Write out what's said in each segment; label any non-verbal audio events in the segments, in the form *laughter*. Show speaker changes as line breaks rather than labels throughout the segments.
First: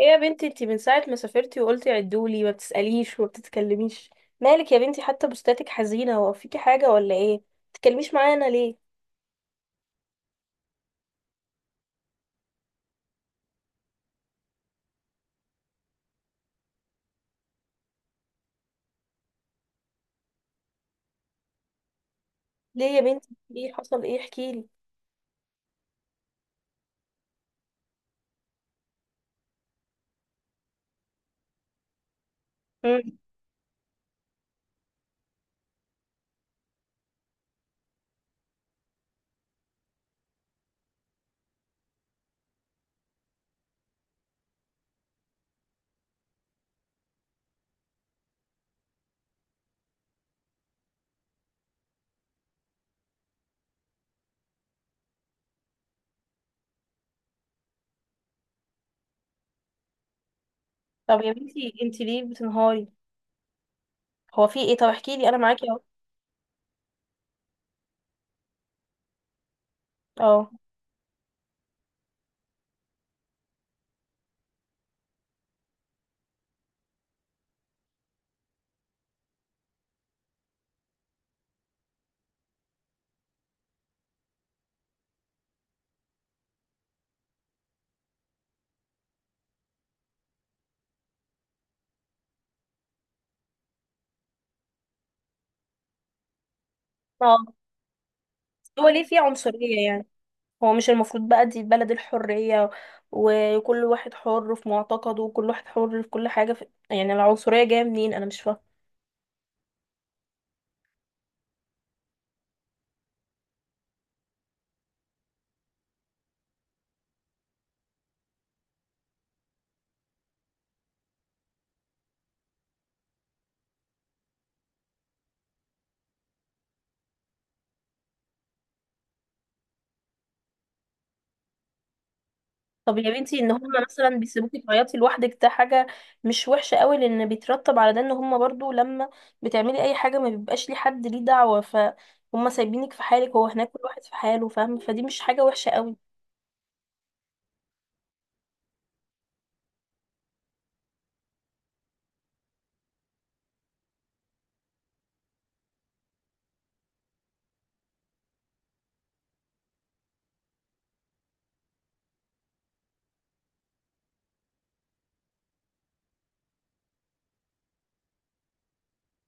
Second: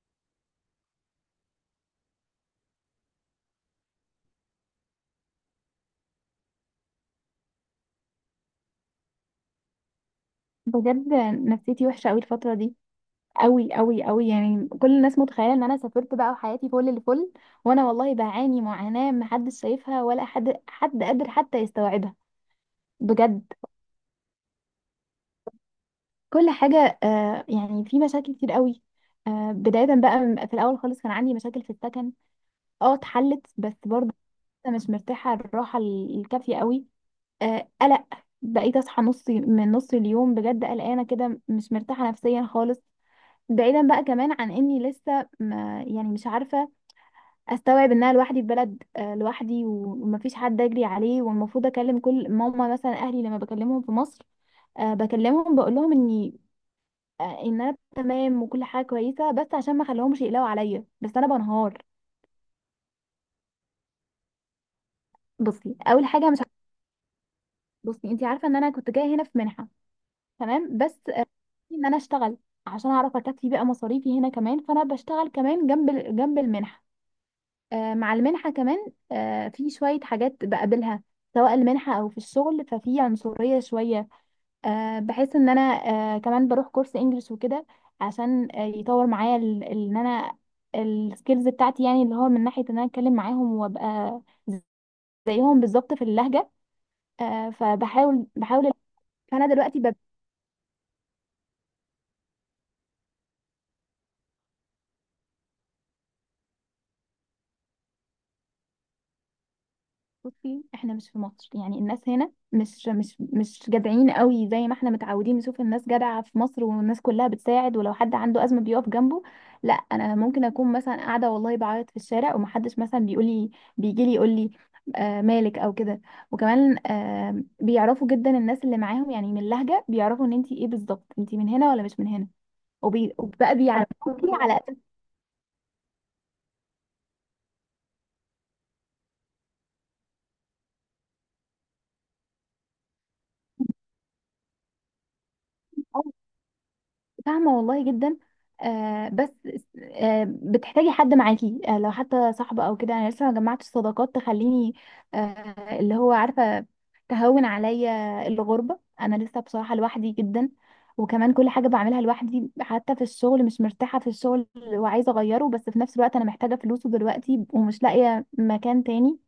ايه يا بنتي، انتي من ساعة ما سافرتي وقلتي عدولي ما بتسأليش وما بتتكلميش. مالك يا بنتي؟ حتى بوستاتك حزينة. هو فيكي حاجة ولا ايه؟ ما بتتكلميش معانا ليه؟
بجد، نفسيتي وحشه قوي الفتره دي قوي قوي قوي. يعني كل الناس متخيله ان انا سافرت بقى وحياتي فل الفل، وانا والله بعاني معاناه محدش شايفها ولا حد قادر حتى يستوعبها.
ليه يا بنتي؟
بجد
ايه حصل؟ ايه احكيلي.
كل حاجه، يعني في مشاكل كتير قوي. بدايه بقى في الاول خالص كان عندي مشاكل في السكن. اه
مم.
اتحلت بس برضه لسه مش مرتاحه الراحه الكافيه قوي. قلق، بقيت اصحى نص من نص اليوم بجد قلقانه كده مش مرتاحه نفسيا خالص. بعيدا بقى كمان عن اني لسه ما يعني مش عارفه استوعب ان انا لوحدي في بلد، لوحدي ومفيش حد اجري عليه، والمفروض اكلم كل ماما مثلا اهلي لما بكلمهم في مصر. بكلمهم بقول لهم اني ان انا تمام وكل حاجه كويسه بس عشان ما اخليهمش يقلقوا عليا، بس
طب
انا
يا بنتي
بنهار.
انتي ليه بتنهاري؟ هو في ايه؟ طب احكيلي انا معاكي
بصي
اهو.
اول حاجه مش بصي انت عارفه ان انا كنت جايه هنا في منحه،
اه،
تمام، بس ان انا اشتغل عشان اعرف اكفي بقى مصاريفي هنا كمان، فانا بشتغل كمان جنب جنب المنحه. مع المنحة كمان في شوية حاجات بقابلها سواء المنحة أو في الشغل، ففي عنصرية شوية. بحس إن أنا كمان بروح كورس إنجليش وكده، عشان يطور معايا إن أنا السكيلز بتاعتي، يعني اللي هو من ناحية إن أنا أتكلم معاهم وأبقى زيهم بالظبط في اللهجة.
اه.
فبحاول بحاول.
هو ليه في
فأنا دلوقتي
عنصرية يعني؟ هو مش المفروض بقى دي بلد الحرية، وكل واحد حر في معتقده وكل واحد حر في كل حاجة يعني العنصرية جاية منين؟ انا مش فاهمة.
بصي احنا مش في مصر، يعني الناس هنا مش جدعين قوي زي ما احنا متعودين نشوف الناس جدعة في مصر، والناس كلها بتساعد، ولو حد عنده أزمة بيقف جنبه. لا، انا ممكن اكون مثلا قاعدة والله بعيط في الشارع ومحدش مثلا بيجي لي يقول لي آه مالك او كده. وكمان بيعرفوا جدا الناس اللي معاهم، يعني من اللهجة بيعرفوا ان انتي ايه بالظبط، انتي من هنا ولا مش من هنا.
طب يا بنتي ان
وبقى
هم مثلا
بيعرفوكي
بيسيبوكي
على
تعيطي لوحدك، ده حاجه مش وحشه قوي؟ لان بيترتب على ده ان هم برضو لما بتعملي اي حاجه ما بيبقاش ليه حد ليه دعوه، فهم سايبينك في حالك. هو هناك كل واحد في حاله فاهم، فدي مش حاجه وحشه قوي؟
اساس. فاهمة والله جدا. بس بتحتاجي حد معاكي، لو حتى صاحبة او كده، انا لسه ما جمعتش صداقات تخليني اللي هو عارفة تهون عليا الغربة. انا لسه بصراحة لوحدي جدا، وكمان كل حاجة بعملها لوحدي. حتى في الشغل مش مرتاحة في الشغل، وعايزة اغيره بس في نفس الوقت انا محتاجة فلوسه دلوقتي ومش لاقية مكان تاني.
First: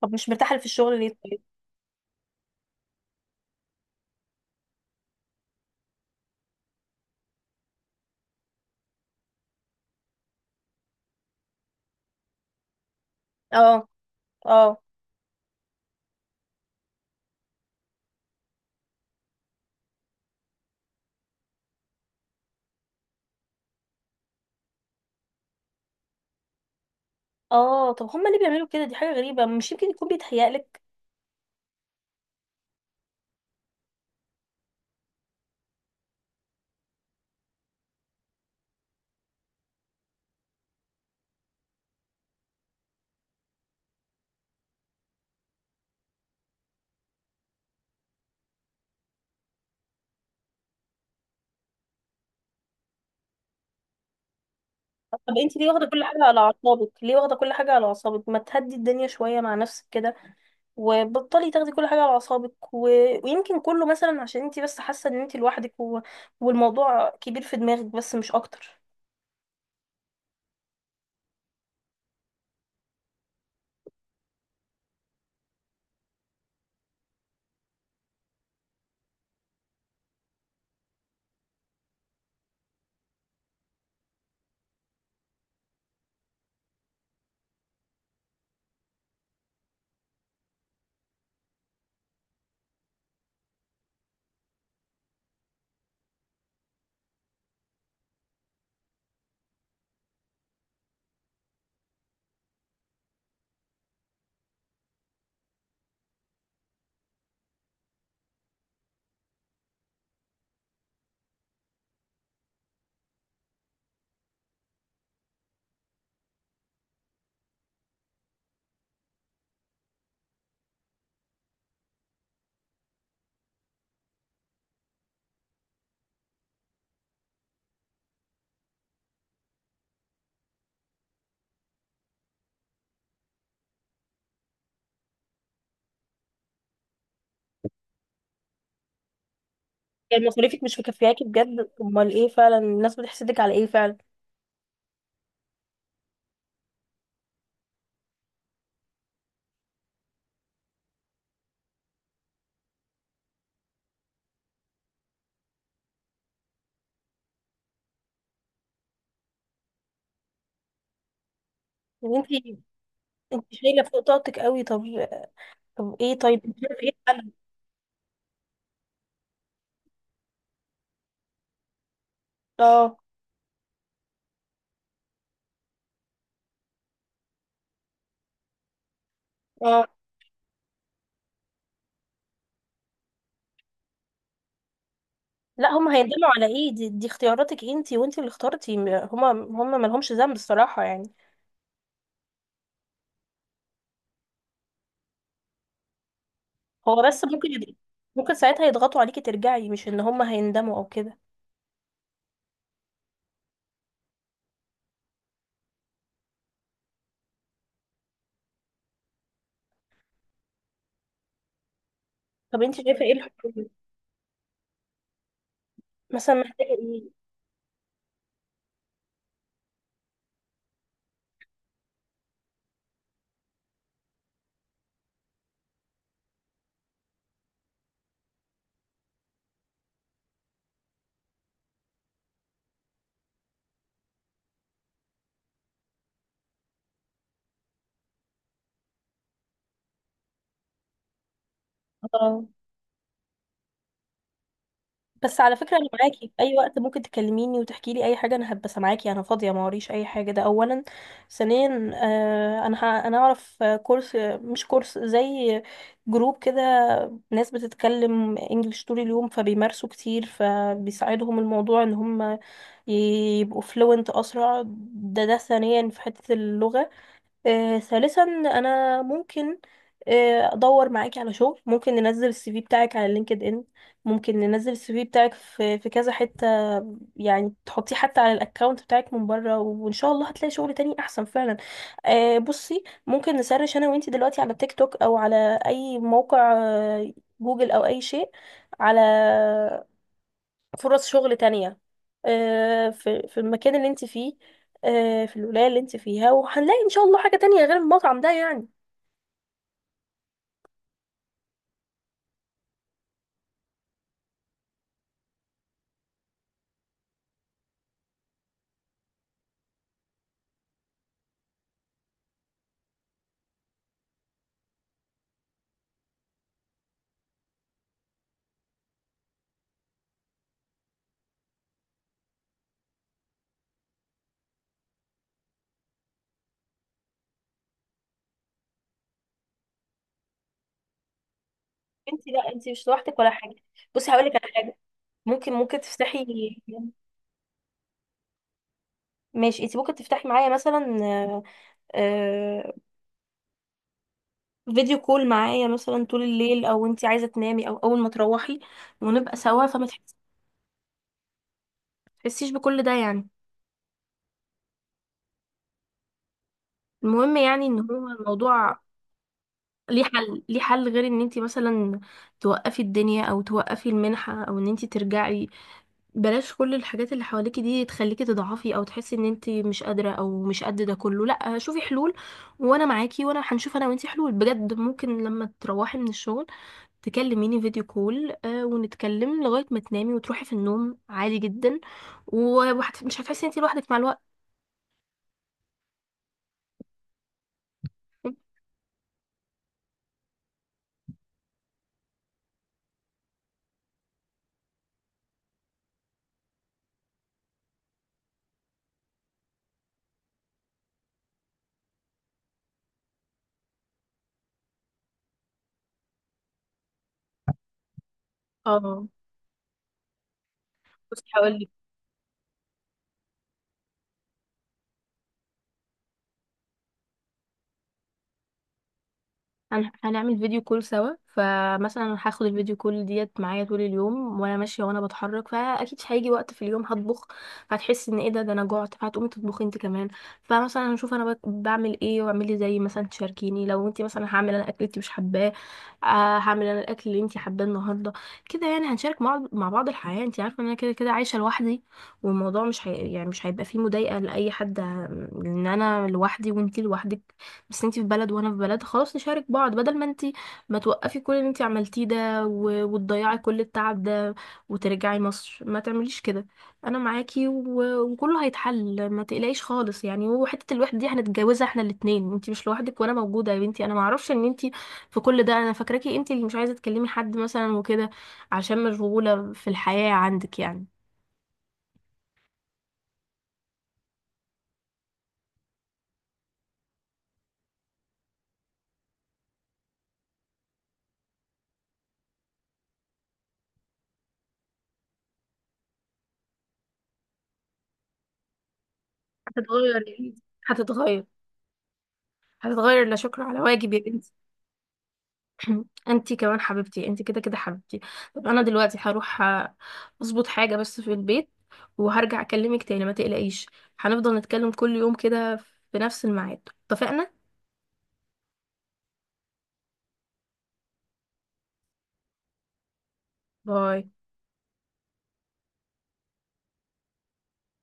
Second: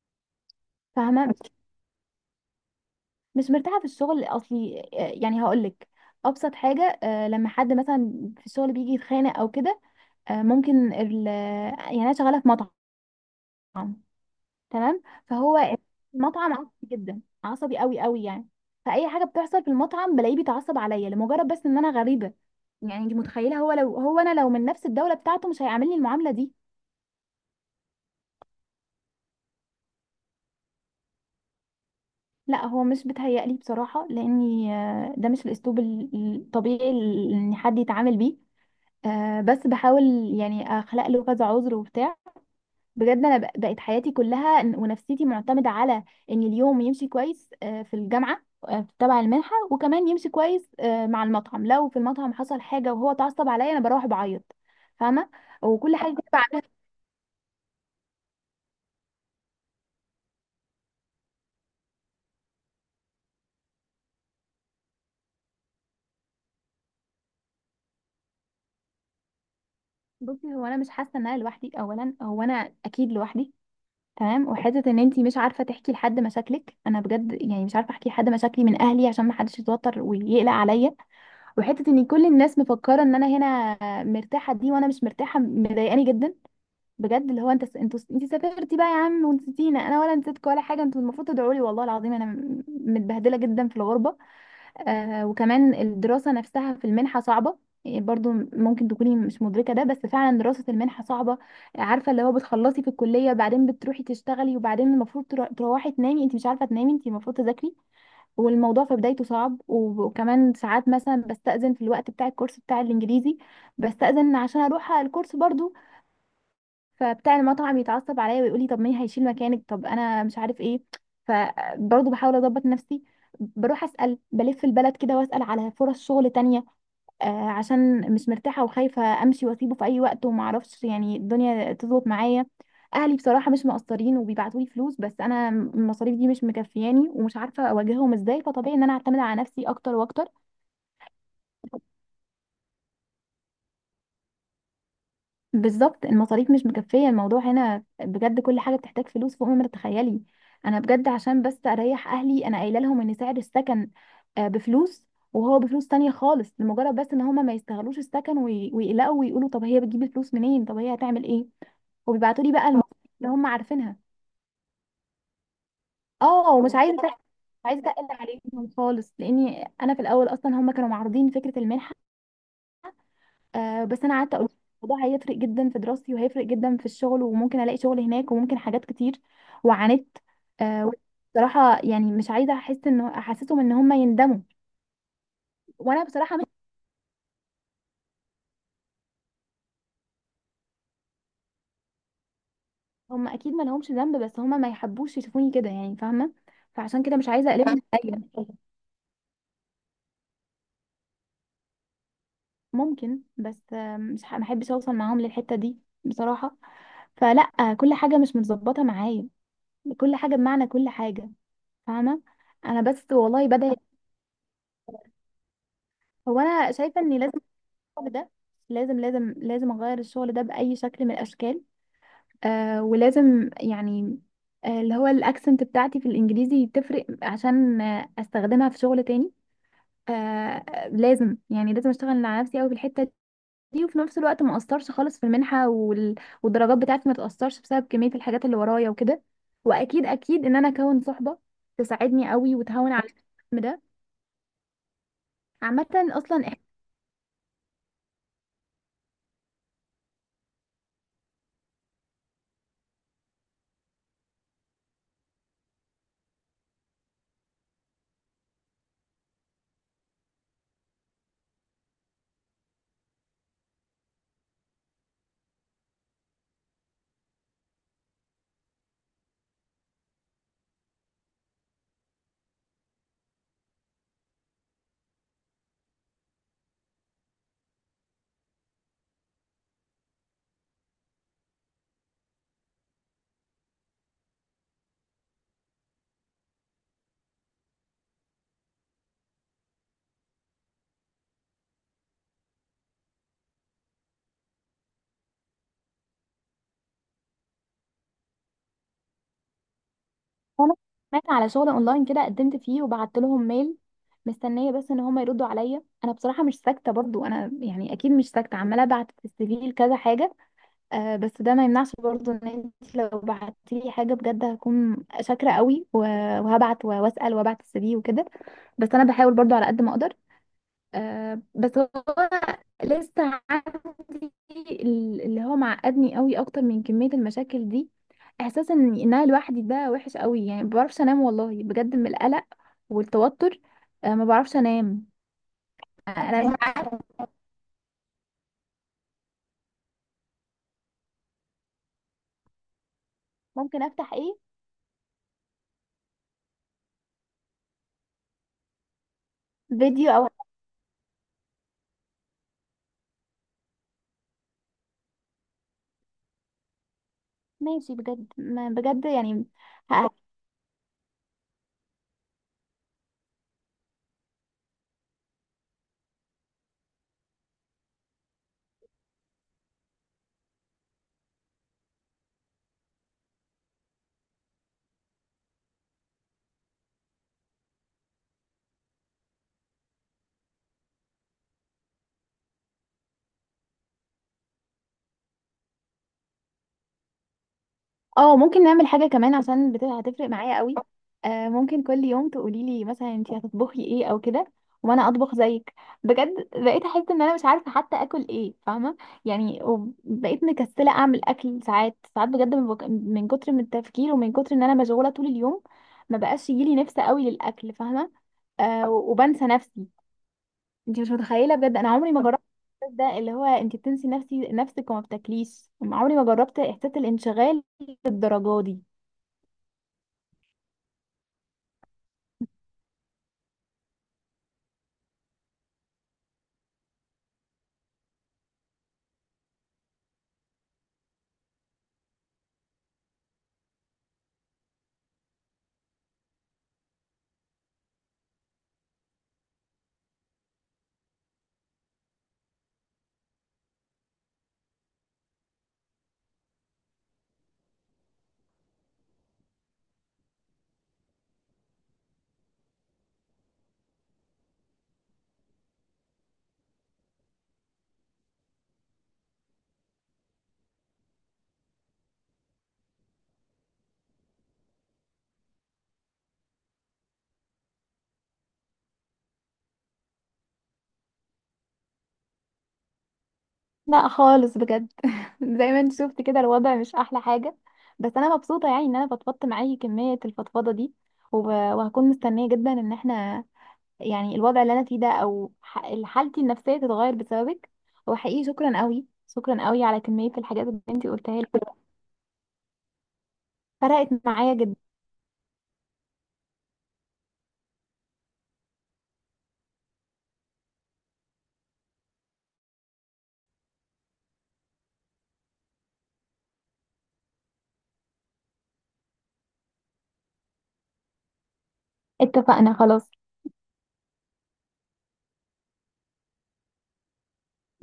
طب مش مرتاحه في الشغل ليه
فاهمة،
طيب؟
مش مرتاحة في الشغل اصلي. يعني هقولك، ابسط حاجة، لما حد مثلا في الشغل بيجي يتخانق او كده، يعني انا شغاله في مطعم،
اه، اه،
تمام. المطعم عصبي جدا، عصبي قوي قوي يعني. فاي حاجه بتحصل في المطعم بلاقيه بيتعصب عليا لمجرد بس ان انا غريبه. يعني انت متخيله، هو لو هو انا لو من نفس الدوله بتاعته مش هيعاملني المعامله دي.
اه. طب هم ليه بيعملوا كده؟ دي حاجه غريبه. مش يمكن يكون بيتهيألك؟
لا هو مش بيتهيألي بصراحه، لاني ده مش الاسلوب الطبيعي ان حد يتعامل بيه. بس بحاول يعني اخلق له كذا عذر وبتاع. بجد انا بقت حياتي كلها ونفسيتي معتمده على ان اليوم يمشي كويس في الجامعه تبع المنحه، وكمان يمشي كويس مع المطعم. لو في المطعم حصل حاجه وهو اتعصب عليا انا بروح بعيط،
طب
فاهمه.
انت ليه واخده
وكل
كل
حاجه
حاجه
كده
على
بعملها.
اعصابك؟ ليه واخده كل حاجه على اعصابك؟ ما تهدي الدنيا شويه مع نفسك كده، وبطلي تاخدي كل حاجة على أعصابك ويمكن كله مثلا عشان انتي بس حاسة ان انتي لوحدك، والموضوع كبير في دماغك بس، مش أكتر.
بصي هو انا مش حاسه ان انا لوحدي، اولا هو انا اكيد لوحدي تمام، وحته ان انتي مش عارفه تحكي لحد مشاكلك. انا بجد يعني مش عارفه احكي لحد مشاكلي من اهلي عشان ما حدش يتوتر ويقلق عليا. وحته ان كل الناس مفكره ان انا هنا مرتاحه دي وانا مش مرتاحه مضايقاني جدا. بجد اللي هو انت سافرتي بقى يا عم ونسيتينا، انا ولا نسيتكم ولا حاجه، انتوا المفروض تدعوا لي والله العظيم، انا متبهدله جدا في الغربه. وكمان الدراسه نفسها في المنحه صعبه، يعني برضو ممكن تكوني مش مدركه ده، بس فعلا دراسه المنحه صعبه. عارفه اللي هو بتخلصي في الكليه بعدين بتروحي تشتغلي وبعدين المفروض تروحي تنامي، انت مش عارفه تنامي انت المفروض تذاكري. والموضوع في بدايته صعب، وكمان ساعات مثلا بستأذن في الوقت بتاع الكورس بتاع الانجليزي، بستأذن عشان اروح على الكورس برضو. فبتاع المطعم يتعصب عليا ويقول لي طب مين هيشيل مكانك، طب انا مش عارف ايه. فبرضه بحاول اضبط نفسي، بروح اسال بلف البلد كده واسال على فرص شغل تانية. عشان مش مرتاحه وخايفه امشي واسيبه في اي وقت وما اعرفش يعني الدنيا تظبط معايا. اهلي بصراحه مش مقصرين وبيبعتوا لي فلوس، بس انا المصاريف دي مش مكفياني ومش عارفه اواجههم ازاي، فطبيعي ان انا اعتمد على نفسي اكتر
يعني
واكتر.
مصاريفك مش مكفياكي بجد؟ أمال ايه؟ فعلا الناس بتحسدك على ايه فعلا؟
بالظبط المصاريف مش مكفية، الموضوع هنا بجد كل حاجة بتحتاج فلوس فوق ما تتخيلي. أنا بجد عشان بس أريح أهلي أنا قايلة لهم إن سعر السكن بفلوس وهو بفلوس تانية خالص، لمجرد بس إن هما ما يستغلوش السكن ويقلقوا ويقولوا طب هي بتجيب الفلوس منين، طب هي هتعمل إيه.
يعني
وبيبعتوا لي
انتي
بقى المصاريف اللي هما
انتي شايلة
عارفينها.
فوق طاقتك قوي. طب، طب ايه طيب؟
اه،
انتي
ومش
شايفة ايه
عايزة
الحل؟
مش عايزة أقل عليهم خالص، لأني أنا في الأول أصلا هما كانوا معارضين فكرة المنحة.
اه،
بس انا قعدت اقول الموضوع هيفرق جدا في دراستي وهيفرق جدا في الشغل، وممكن الاقي شغل هناك وممكن حاجات كتير.
اه.
وعانيت. آه بصراحه يعني مش عايزه احس ان احسسهم ان هم يندموا.
لا هما
وانا
هيندموا
بصراحه مش
على ايه؟ دي اختياراتك انتي وانتي اللي اخترتي، هما ملهمش ذنب الصراحة يعني.
هم اكيد ما لهمش ذنب، بس هم ما يحبوش يشوفوني كده يعني، فاهمه.
هو
فعشان كده
بس
مش
ممكن
عايزه
يض-
اقلبهم عليا.
ممكن ساعتها يضغطوا عليكي ترجعي، مش ان هما هيندموا او كده.
ممكن، بس آه، مش ح- ما احبش اوصل معاهم للحته دي بصراحه. فلا، كل حاجه مش متظبطه معايا، كل حاجه بمعنى كل حاجه، فاهمه.
طب
انا
انتي شايفة
بس
ايه الحل؟
والله بدأت.
مثلا
هو
محتاجة
انا شايفه
ايه؟
اني لازم الشغل ده، لازم لازم لازم اغير الشغل ده باي شكل من الاشكال. ولازم يعني اللي هو الاكسنت بتاعتي في الانجليزي تفرق عشان استخدمها في شغل تاني. لازم يعني لازم اشتغل على نفسي قوي في الحته دي، وفي نفس الوقت ما اقصرش خالص في المنحه والدرجات بتاعتي ما تاثرش بسبب كميه الحاجات اللي ورايا وكده. واكيد اكيد ان انا اكون صحبه تساعدني
اه،
قوي وتهون على الهم ده.
بس على فكرة أنا
عامه
معاكي في
اصلا
أي وقت، ممكن تكلميني وتحكي لي أي حاجة، أنا هبقى سامعاكي، أنا فاضية ما وريش أي حاجة، ده أولا. ثانيا، أنا أعرف كورس، مش كورس زي جروب كده، ناس بتتكلم إنجليش طول اليوم فبيمارسوا كتير فبيساعدهم الموضوع إن هم يبقوا فلوينت أسرع. ده ثانيا في حتة اللغة. ثالثا، انا ممكن ادور معاكي على شغل، ممكن ننزل السي في بتاعك على لينكد ان، ممكن ننزل السي في بتاعك في كذا حتة يعني، تحطيه حتى على الاكونت بتاعك من بره، وان شاء الله هتلاقي شغل تاني احسن فعلا. بصي، ممكن نسرش انا وانتي دلوقتي على تيك توك او على اي موقع، جوجل او اي شيء، على فرص شغل تانية، في المكان اللي انت فيه، في الولاية اللي انت فيها، وهنلاقي ان شاء الله حاجة تانية غير المطعم ده يعني.
انا سمعت على شغل اونلاين كده قدمت فيه وبعت لهم ميل، مستنيه بس ان هم يردوا عليا. انا بصراحه مش ساكته برضو، انا يعني اكيد مش ساكته، عماله ابعت في CV لكذا حاجه. بس ده ما يمنعش برضو ان انت لو بعتي لي حاجه بجد هكون شاكره قوي، وهبعت واسال وابعت CV وكده. بس انا بحاول برضو على قد ما اقدر. بس هو لسه عندي اللي هو معقدني قوي اكتر من كمية المشاكل دي، احساس ان انا لوحدي ده وحش قوي يعني، ما بعرفش انام والله بجد من القلق
لا، انت مش لوحدك ولا حاجة.
والتوتر.
بصي
ما
هقول لك على
بعرفش
حاجة،
انام.
ممكن تفتحي...
انا مش عارفة
ماشي، انت ممكن تفتحي معايا مثلا آه،
ممكن افتح ايه،
فيديو كول معايا مثلا طول الليل، او انت عايزة تنامي او اول ما تروحي ونبقى سوا، فما
فيديو او
تحسيش بكل ده يعني. المهم يعني ان
ماشي،
هو
بجد ما
الموضوع
بجد يعني.
ليه حل، ليه حل غير ان انت مثلا توقفي الدنيا، او توقفي المنحة، او ان انت ترجعي. بلاش كل الحاجات اللي حواليكي دي تخليكي تضعفي او تحسي ان انت مش قادرة او مش قد ده كله. لا، شوفي حلول وانا معاكي، وانا هنشوف انا وانتي حلول بجد. ممكن لما تروحي من الشغل تكلميني فيديو كول، ونتكلم لغاية ما تنامي وتروحي في النوم عادي جدا، ومش هتحسي ان انت لوحدك مع الوقت.
اه، ممكن نعمل حاجة كمان عشان هتفرق معايا قوي. ممكن كل يوم تقولي لي مثلا انتي هتطبخي ايه او كده وانا اطبخ زيك. بجد بقيت احس ان انا مش عارفة حتى اكل ايه، فاهمة يعني، وبقيت مكسلة اعمل اكل ساعات ساعات بجد من كتر من التفكير ومن كتر ان انا مشغولة طول اليوم، ما بقاش يجيلي نفس قوي للاكل، فاهمة.
اه
وبنسى نفسي. انت مش
بس
متخيله بجد انا عمري ما جربت الاحساس ده، اللي هو انت بتنسي نفسك وما بتاكليش، عمري ما جربت احساس الانشغال للدرجه دي.
هنعمل فيديو كول سوا، فمثلا هاخد الفيديو كول ديت معايا طول اليوم وانا ماشيه وانا بتحرك، فاكيد هيجي وقت في اليوم هطبخ، فهتحس ان ايه ده، انا جعت، فهتقومي تطبخي انت كمان. فمثلا هنشوف انا بعمل ايه، واعملي زي، مثلا تشاركيني، لو انت مثلا هعمل انا اكل انت مش حباه، هعمل انا الاكل اللي انت حباه النهارده. كده يعني هنشارك مع بعض الحياه، انت عارفه ان انا كده كده عايشه لوحدي، والموضوع مش يعني مش هيبقى فيه مضايقه لاي حد، ان انا لوحدي وانت لوحدك. بس انتي في بلد وانا في بلد، خلاص نشارك بعض بدل ما انتي ما توقفي كل اللي انتي عملتيه ده وتضيعي كل التعب ده وترجعي مصر. ما تعمليش كده، انا معاكي وكله هيتحل، ما تقلقيش خالص يعني. وحتة الوحدة دي هنتجوزها احنا الاتنين، انتي مش لوحدك وانا موجودة يا بنتي. انا معرفش ان انتي في كل ده، انا فاكراكي انتي اللي مش عايزة تكلمي حد مثلا وكده عشان مشغولة في الحياة عندك يعني.
لا خالص بجد *laughs* زي ما انت شفت كده الوضع مش احلى حاجه، بس انا مبسوطه يعني ان انا فضفضت معاكي كميه الفضفضه دي. وهكون مستنيه جدا ان احنا يعني الوضع اللي انا فيه ده او حالتي النفسيه تتغير بسببك. وحقيقي شكرا قوي شكرا قوي
هتتغير يا
على كميه
بنتي،
الحاجات اللي انت
هتتغير،
قلتها لي،
هتتغير. لا شكر على واجب يا
فرقت
بنتي.
معايا جدا.
*clears throat* انتي كمان حبيبتي، انتي كده كده حبيبتي. طب انا دلوقتي هروح اظبط حاجة بس في البيت، وهرجع اكلمك تاني، ما تقلقيش، هنفضل نتكلم كل يوم كده في نفس الميعاد. اتفقنا؟
اتفقنا خلاص.
باي.